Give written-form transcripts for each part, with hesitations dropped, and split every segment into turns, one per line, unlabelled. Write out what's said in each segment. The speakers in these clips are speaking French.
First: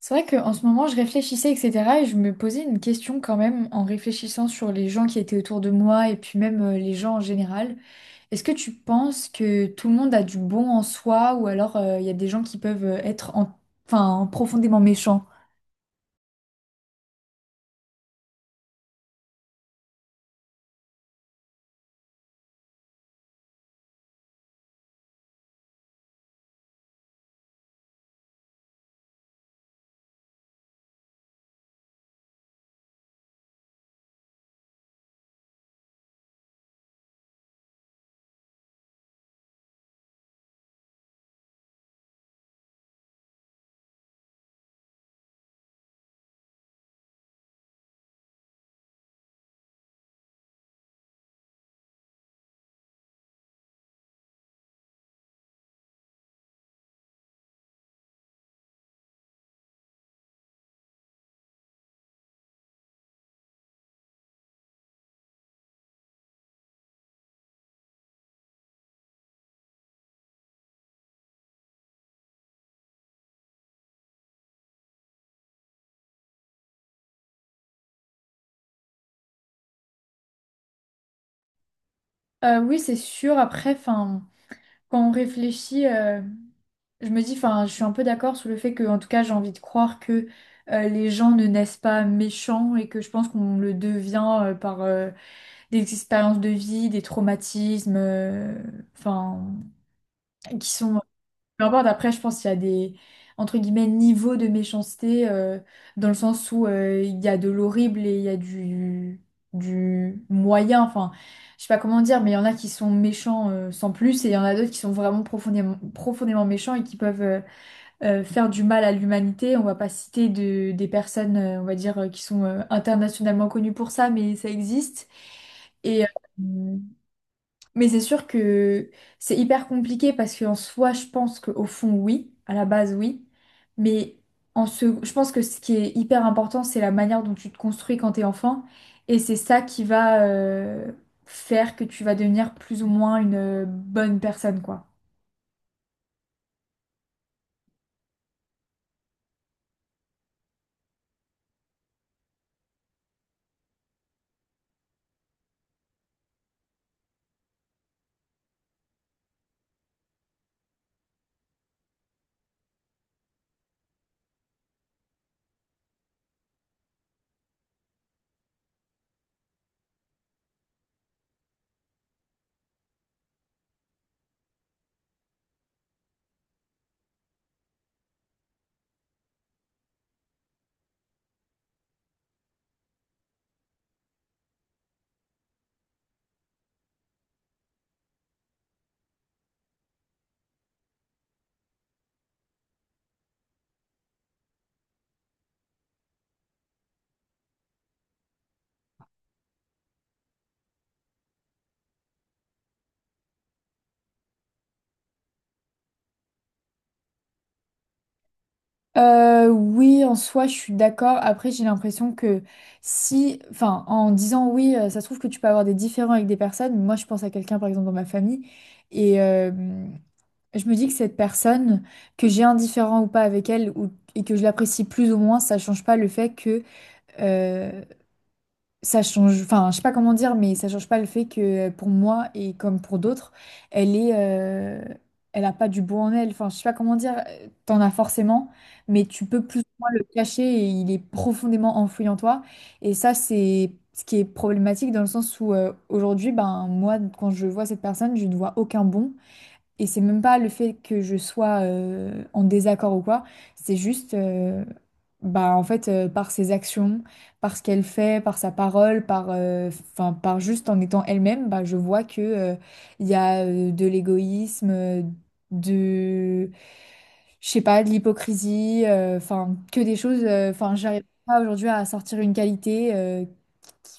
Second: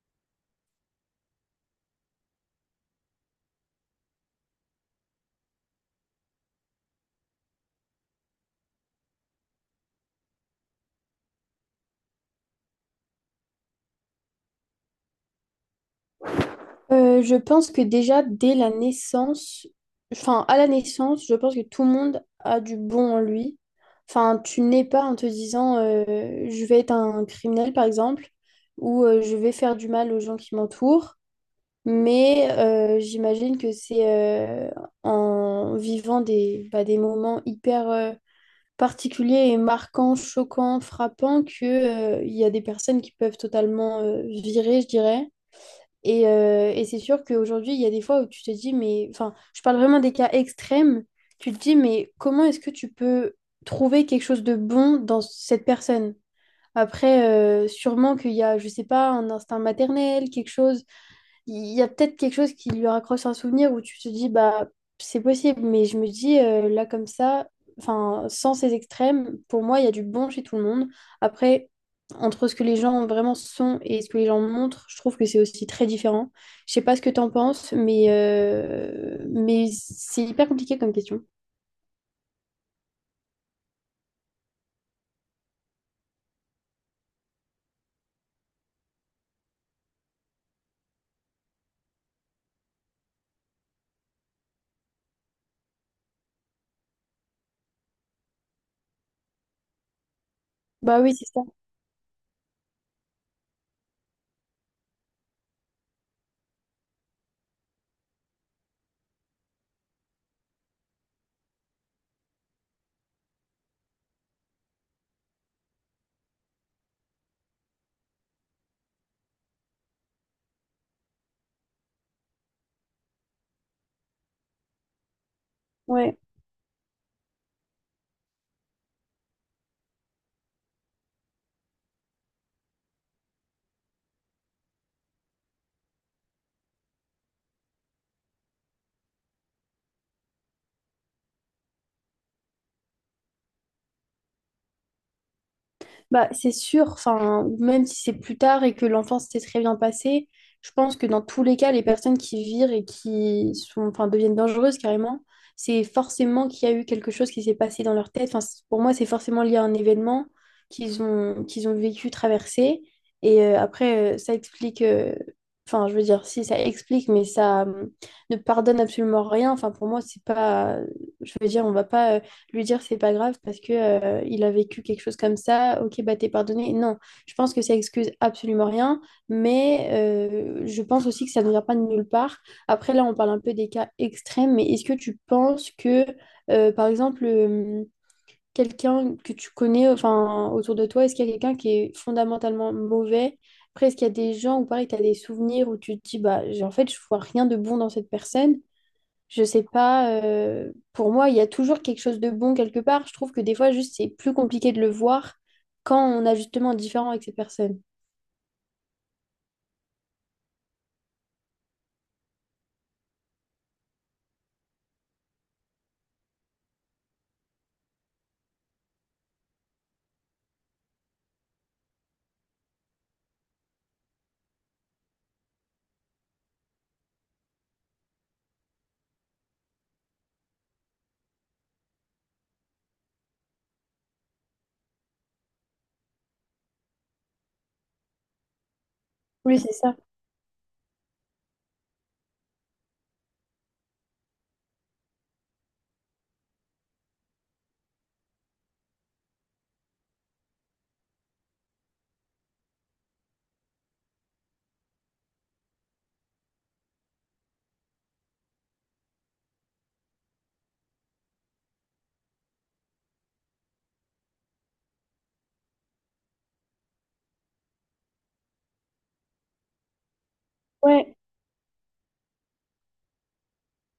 C'est vrai qu'en ce moment, je réfléchissais, etc. Et je me posais une question quand même en réfléchissant sur les gens qui étaient autour de moi et puis même les gens en général. Est-ce que tu penses que tout le monde a du bon en soi ou alors il y a des gens qui peuvent enfin, profondément méchants?
Je pense que déjà dès la naissance, enfin à la naissance, je pense que tout le monde a du bon en lui. Enfin, tu n'es pas en te disant je vais être un criminel par exemple, ou je vais faire du mal aux gens qui m'entourent. Mais j'imagine que c'est en vivant bah, des moments hyper particuliers et marquants, choquants, frappants, que, il y a des personnes qui peuvent totalement virer, je dirais. Et c'est sûr qu'aujourd'hui, il y a des fois où tu te dis, mais, enfin, je parle vraiment des cas extrêmes, tu te dis, mais comment est-ce que tu peux trouver quelque chose de bon dans cette personne? Après, sûrement qu'il y a, je sais pas, un instinct maternel, quelque chose, il y a peut-être quelque chose qui lui raccroche un souvenir où tu te dis, bah, c'est possible, mais je me dis, là, comme ça, enfin, sans ces extrêmes, pour moi, il y a du bon chez tout le monde. Après, entre ce que les gens vraiment sont et ce que les gens montrent, je trouve que c'est aussi très différent. Je sais pas ce que t'en penses, mais c'est hyper compliqué comme question.
Oui, c'est sûr. Après, enfin, quand on réfléchit, je me dis, enfin, je suis un peu d'accord sur le fait que, en tout cas, j'ai envie de croire que les gens ne naissent pas méchants et que je pense qu'on le devient par, des expériences de vie, des traumatismes, enfin, qui sont...
Bah oui, c'est ça.
Peu importe, après, je pense qu'il y a entre guillemets, niveaux de méchanceté, dans le sens où il y a de l'horrible et il y a du moyen, enfin, je sais pas comment dire, mais il y en a qui sont méchants sans plus, et il y en a d'autres qui sont vraiment profondément, profondément méchants et qui peuvent faire du mal à l'humanité. On va pas citer des personnes, on va dire, qui sont internationalement connues pour ça, mais ça existe. Et,
Ouais.
euh, mais c'est sûr que c'est hyper compliqué parce qu'en soi, je pense qu'au fond, oui, à la base, oui. Mais en se... je pense que ce qui est hyper important, c'est la manière dont tu te construis quand t'es enfant. Et c'est ça qui va faire que tu vas devenir plus ou moins une bonne personne, quoi.
Bah, c'est sûr, enfin, même si c'est plus tard et que l'enfance s'est très bien passée, je pense que dans tous les cas, les personnes qui virent et qui sont, enfin, deviennent dangereuses carrément, c'est forcément qu'il y a eu quelque chose qui s'est passé dans leur tête. Enfin, pour moi, c'est forcément lié à un événement qu'ils ont vécu, traversé. Et après, ça explique, enfin, je veux dire, si ça explique, mais ça ne pardonne absolument rien. Enfin, pour moi, c'est pas, je veux dire, on va pas, lui dire c'est pas grave parce que il a vécu quelque chose comme ça, ok, bah t'es pardonné. Non, je pense que ça excuse absolument rien, mais je pense aussi que ça ne vient pas de nulle part. Après, là, on parle un peu des cas extrêmes, mais est-ce que tu penses que, par exemple, quelqu'un que tu connais, enfin, autour de toi, est-ce qu'il y a quelqu'un qui est fondamentalement mauvais? Après, est-ce qu'il y a des gens où, pareil, tu as des souvenirs où tu te dis, bah, en fait, je vois rien de bon dans cette personne, je sais pas, pour moi, il y a toujours quelque chose de bon quelque part. Je trouve que des fois, juste, c'est plus compliqué de le voir quand on a justement un différent avec ces personnes.
Oui, en soi, je suis d'accord. Après, j'ai l'impression que si, enfin, en disant oui, ça se trouve que tu peux avoir des différends avec des personnes. Moi, je pense à quelqu'un, par exemple, dans ma famille, et, euh, je me dis que cette personne, que j'ai un différend ou pas avec elle, ou, et que je l'apprécie plus ou moins, ça change pas le fait que euh, ça change. Enfin, je sais pas comment dire, mais ça change pas le fait que pour moi et comme pour d'autres, elle est, elle a pas du beau en elle. Enfin, je sais pas comment dire. T'en as forcément, mais tu peux
Oui,
plus ou
c'est
moins
ça.
le cacher et il est profondément enfoui en toi. Et ça, c'est ce qui est problématique dans le sens où aujourd'hui, ben moi, quand je vois cette personne, je ne vois aucun bon. Et c'est même pas le fait que je sois en désaccord ou quoi, c'est juste, bah en fait, par ses actions, par ce qu'elle fait, par sa parole, 'fin, par juste en étant elle-même, bah je vois que il y a de l'égoïsme, de, je sais pas, de l'hypocrisie, enfin que des choses, enfin j'arrive
Ouais.
pas aujourd'hui à sortir une qualité,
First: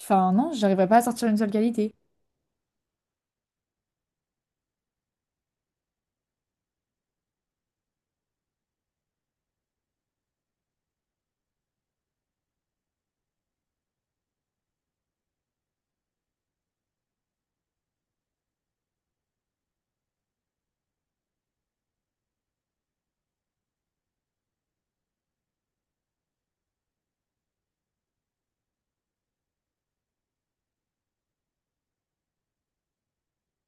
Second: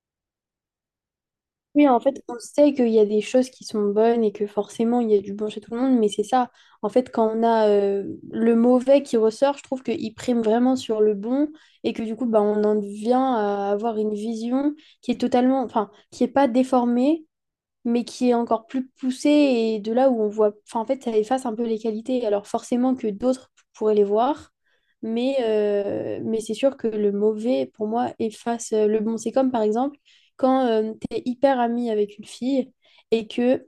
enfin non, j'arriverai pas à sortir une seule
Oui,
qualité.
en fait, on sait qu'il y a des choses qui sont bonnes et que forcément, il y a du bon chez tout le monde, mais c'est ça. En fait, quand on a le mauvais qui ressort, je trouve qu'il prime vraiment sur le bon et que du coup, bah, on en vient à avoir une vision qui est totalement, enfin, qui est pas déformée, mais qui est encore plus poussée et de là où on voit, enfin en fait ça efface un peu les qualités, alors forcément que d'autres pourraient les voir, mais c'est sûr que le mauvais pour moi efface le bon. C'est comme par exemple quand tu es hyper ami avec une fille et que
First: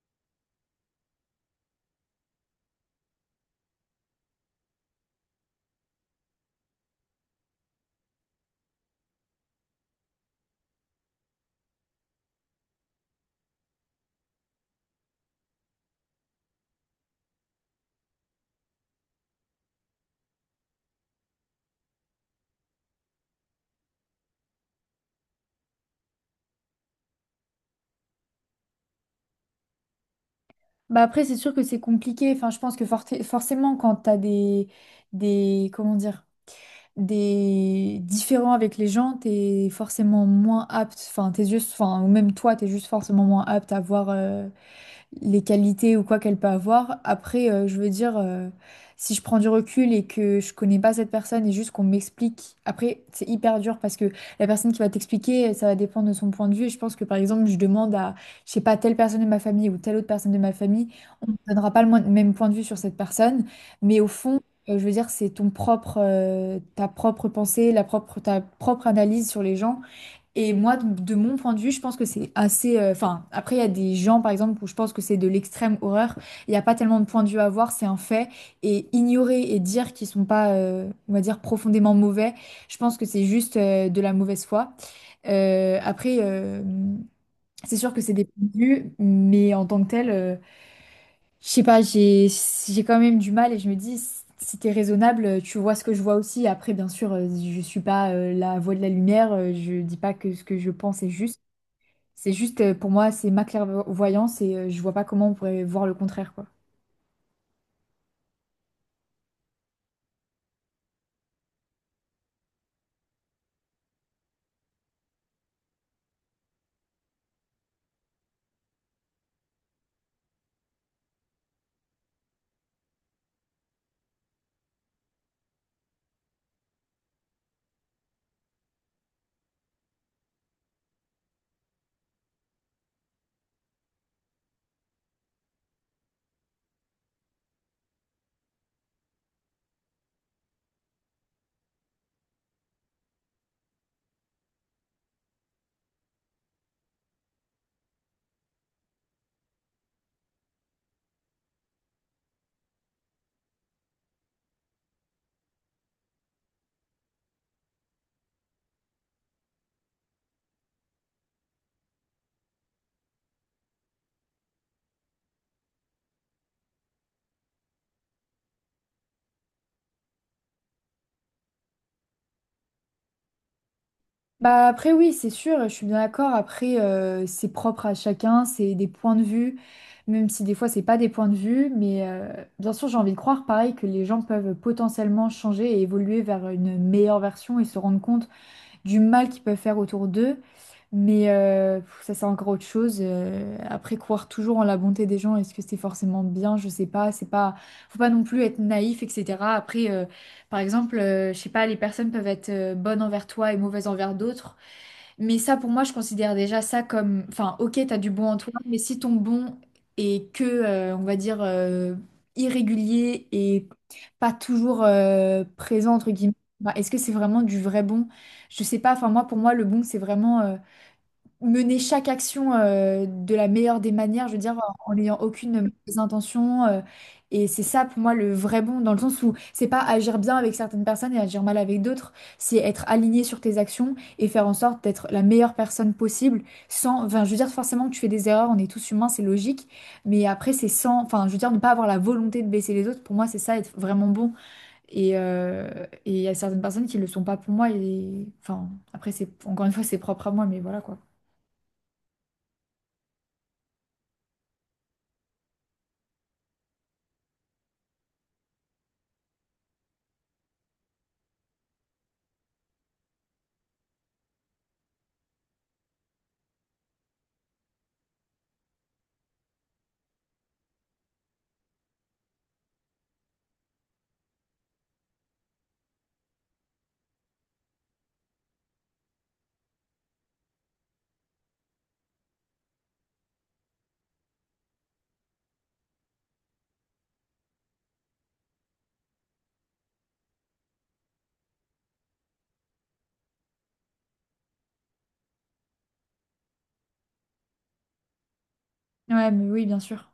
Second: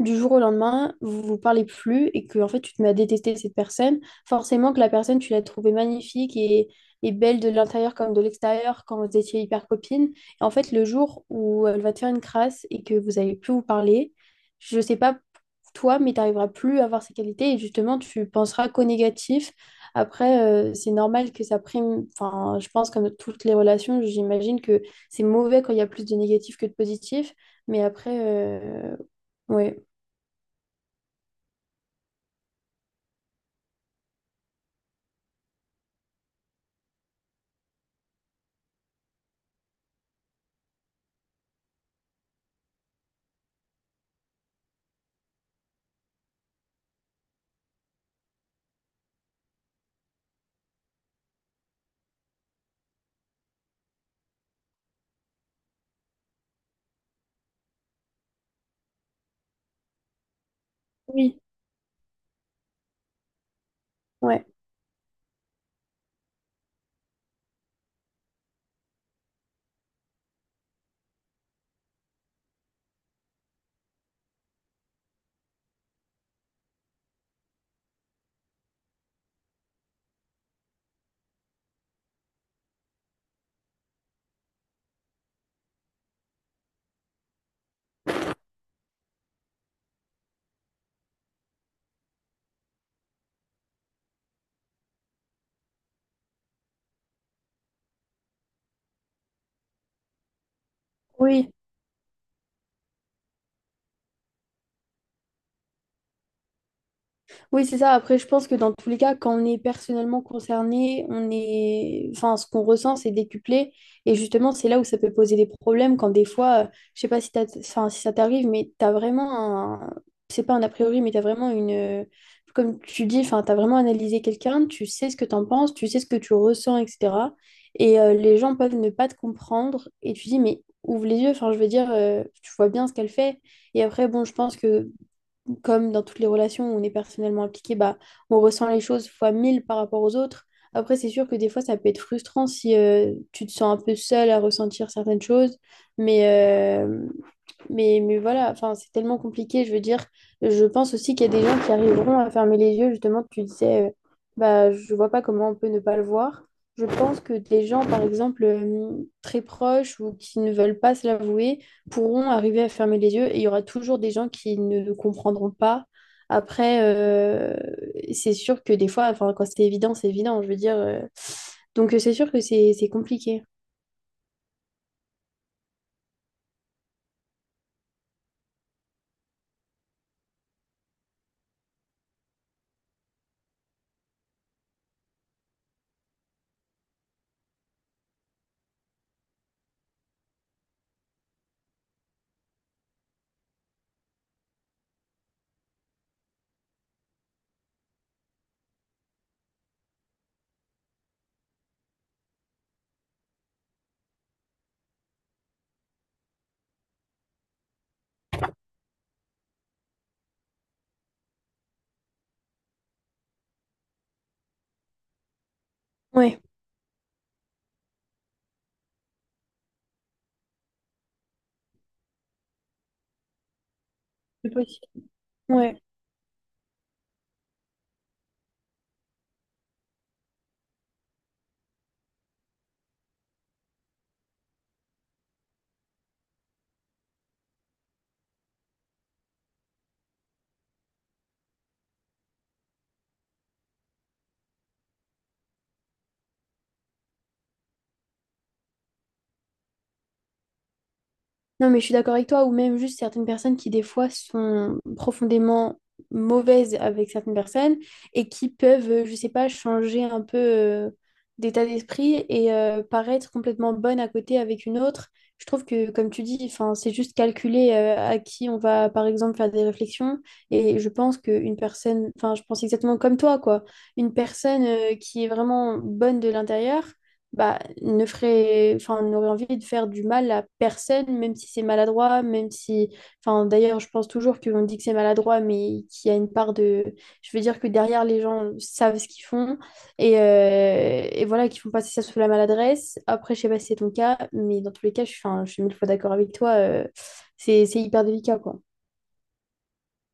du jour au lendemain, vous vous parlez plus et que en fait tu te mets à détester cette personne, forcément que la personne tu l'as trouvée magnifique et belle de l'intérieur comme de l'extérieur quand vous étiez hyper copine. Et en fait le jour où elle va te faire une crasse et que vous allez plus vous parler, je sais pas toi mais tu n'arriveras plus à avoir ses qualités et justement tu penseras qu'au négatif. Après c'est normal que ça prime, enfin je pense comme toutes les relations, j'imagine que c'est mauvais quand il y a plus de négatif que de positif, mais après ouais.
Bah après, c'est sûr que c'est compliqué. Enfin, je pense que forcément, quand t'as comment dire, des différends avec les gens, t'es forcément moins apte. Enfin, tes yeux, enfin, ou même toi, t'es juste forcément moins apte à voir. Les qualités ou quoi qu'elle peut avoir. Après, je veux dire, si je prends du recul et que je connais pas cette personne et juste qu'on m'explique, après, c'est hyper dur parce que la personne qui va t'expliquer, ça va dépendre de son point de vue. Et je pense que par exemple, je demande à, je sais pas, telle personne de ma famille ou telle autre personne de ma famille, on ne
Oui,
donnera pas le même point de vue sur cette personne, mais au fond,
ouais,
je veux dire, c'est ton propre, ta propre pensée, ta propre analyse sur les gens. Et moi, de mon point de vue, je pense que c'est assez. Enfin, après, il y a des gens, par exemple, où je pense que c'est de l'extrême horreur. Il n'y a pas tellement de point de vue à avoir, c'est un fait. Et ignorer et dire qu'ils sont pas, on va dire, profondément mauvais, je pense que c'est juste de la mauvaise foi. Euh, après, euh, c'est sûr que c'est des points de vue, mais en tant que tel, je sais pas, j'ai quand même du mal et je me dis. Si t'es raisonnable, tu vois ce que je vois aussi. Après, bien sûr, je suis pas la voix de la lumière. Je dis pas que ce que je pense est juste.
oui,
C'est juste, pour moi, c'est ma clairvoyance et je vois pas comment on pourrait voir le contraire, quoi.
oui, c'est ça. Après, je pense que dans tous les cas, quand on est personnellement concerné, on est, enfin, ce qu'on ressent, c'est décuplé. Et justement, c'est là où ça peut poser des problèmes quand des fois, je sais pas si enfin, si ça t'arrive, mais t'as vraiment un, c'est pas un a priori, mais t'as vraiment une, comme tu dis, enfin, t'as vraiment analysé quelqu'un, tu sais ce que t'en penses, tu sais ce que tu ressens, etc. Et les gens peuvent ne pas te comprendre. Et tu dis, mais ouvre les yeux. Enfin, je veux dire, tu vois bien ce qu'elle fait. Et après, bon, je pense que comme dans toutes les relations où on est personnellement impliqué, bah, on ressent les choses fois mille par rapport aux autres. Après, c'est sûr que des fois, ça peut être frustrant si tu te sens un peu seul à ressentir certaines choses. Mais, euh, mais voilà, enfin, c'est tellement compliqué. Je veux dire, je pense aussi qu'il y a des gens qui arriveront à fermer les yeux. Justement, tu disais, bah, je vois pas comment on peut ne pas le voir. Je pense que des gens, par exemple, très proches ou qui ne veulent pas se l'avouer, pourront arriver à fermer les yeux et il y aura toujours des gens qui ne le comprendront pas. Après, c'est sûr que des fois, enfin, quand c'est évident, je veux dire. Donc, c'est sûr que c'est compliqué.
Bah après oui, c'est sûr, je suis bien d'accord. Après, c'est propre à chacun, c'est des points de vue, même si des fois c'est pas des points de vue, mais bien sûr j'ai envie de croire pareil que les gens peuvent potentiellement changer et évoluer vers une meilleure version et se rendre compte du mal qu'ils peuvent faire autour d'eux. Mais ça, c'est encore autre chose. Croire toujours en la bonté des gens, est-ce que c'est forcément bien? Je sais pas. C'est pas, faut pas non plus être naïf, etc. Après, par exemple, je sais pas, les personnes peuvent être bonnes envers toi et mauvaises envers d'autres. Mais ça, pour moi, je considère déjà ça comme, enfin, ok, t'as du bon en toi, mais si ton bon est que, on va dire, irrégulier et pas toujours présent, entre guillemets,
Ouais,
bah, est-ce que c'est vraiment du vrai bon? Je sais pas, enfin, moi, pour moi, le bon, c'est vraiment mener chaque action de la meilleure des manières, je veux
c'est
dire,
possible.
en n'ayant aucune
Ouais.
mauvaise intention. Et c'est ça pour moi le vrai bon, dans le sens où c'est pas agir bien avec certaines personnes et agir mal avec d'autres, c'est être aligné sur tes actions et faire en sorte d'être la meilleure personne possible sans, enfin, je veux dire, forcément que tu fais des erreurs, on est tous humains, c'est logique, mais après c'est sans, enfin, je veux dire, ne pas avoir la volonté de baisser les autres, pour moi c'est ça, être vraiment bon. Et il y a certaines personnes qui le sont pas pour moi, et enfin, après c'est, encore une fois, c'est propre à moi, mais voilà quoi.
Non, mais je suis d'accord avec toi, ou même juste certaines personnes qui, des fois, sont profondément mauvaises avec certaines personnes et qui peuvent, je sais pas, changer un peu d'état d'esprit et paraître complètement bonne à côté avec une autre. Je trouve que, comme tu dis, enfin, c'est juste calculer à qui on va, par exemple, faire des réflexions. Et je pense qu'une personne, enfin, je pense exactement comme toi, quoi. Une personne qui est vraiment bonne de l'intérieur, bah, ne ferait, enfin, n'aurait envie de faire du mal à personne, même si c'est maladroit, même si, enfin, d'ailleurs, je pense toujours qu'on dit que c'est maladroit, mais qu'il y a une part de, je veux dire que derrière, les gens savent ce qu'ils font et voilà, qu'ils font passer ça sous la maladresse. Après, je sais pas si c'est ton cas, mais dans tous les cas, je suis, enfin, je suis mille fois d'accord avec toi, c'est hyper délicat, quoi.
Ouais, mais oui, bien sûr.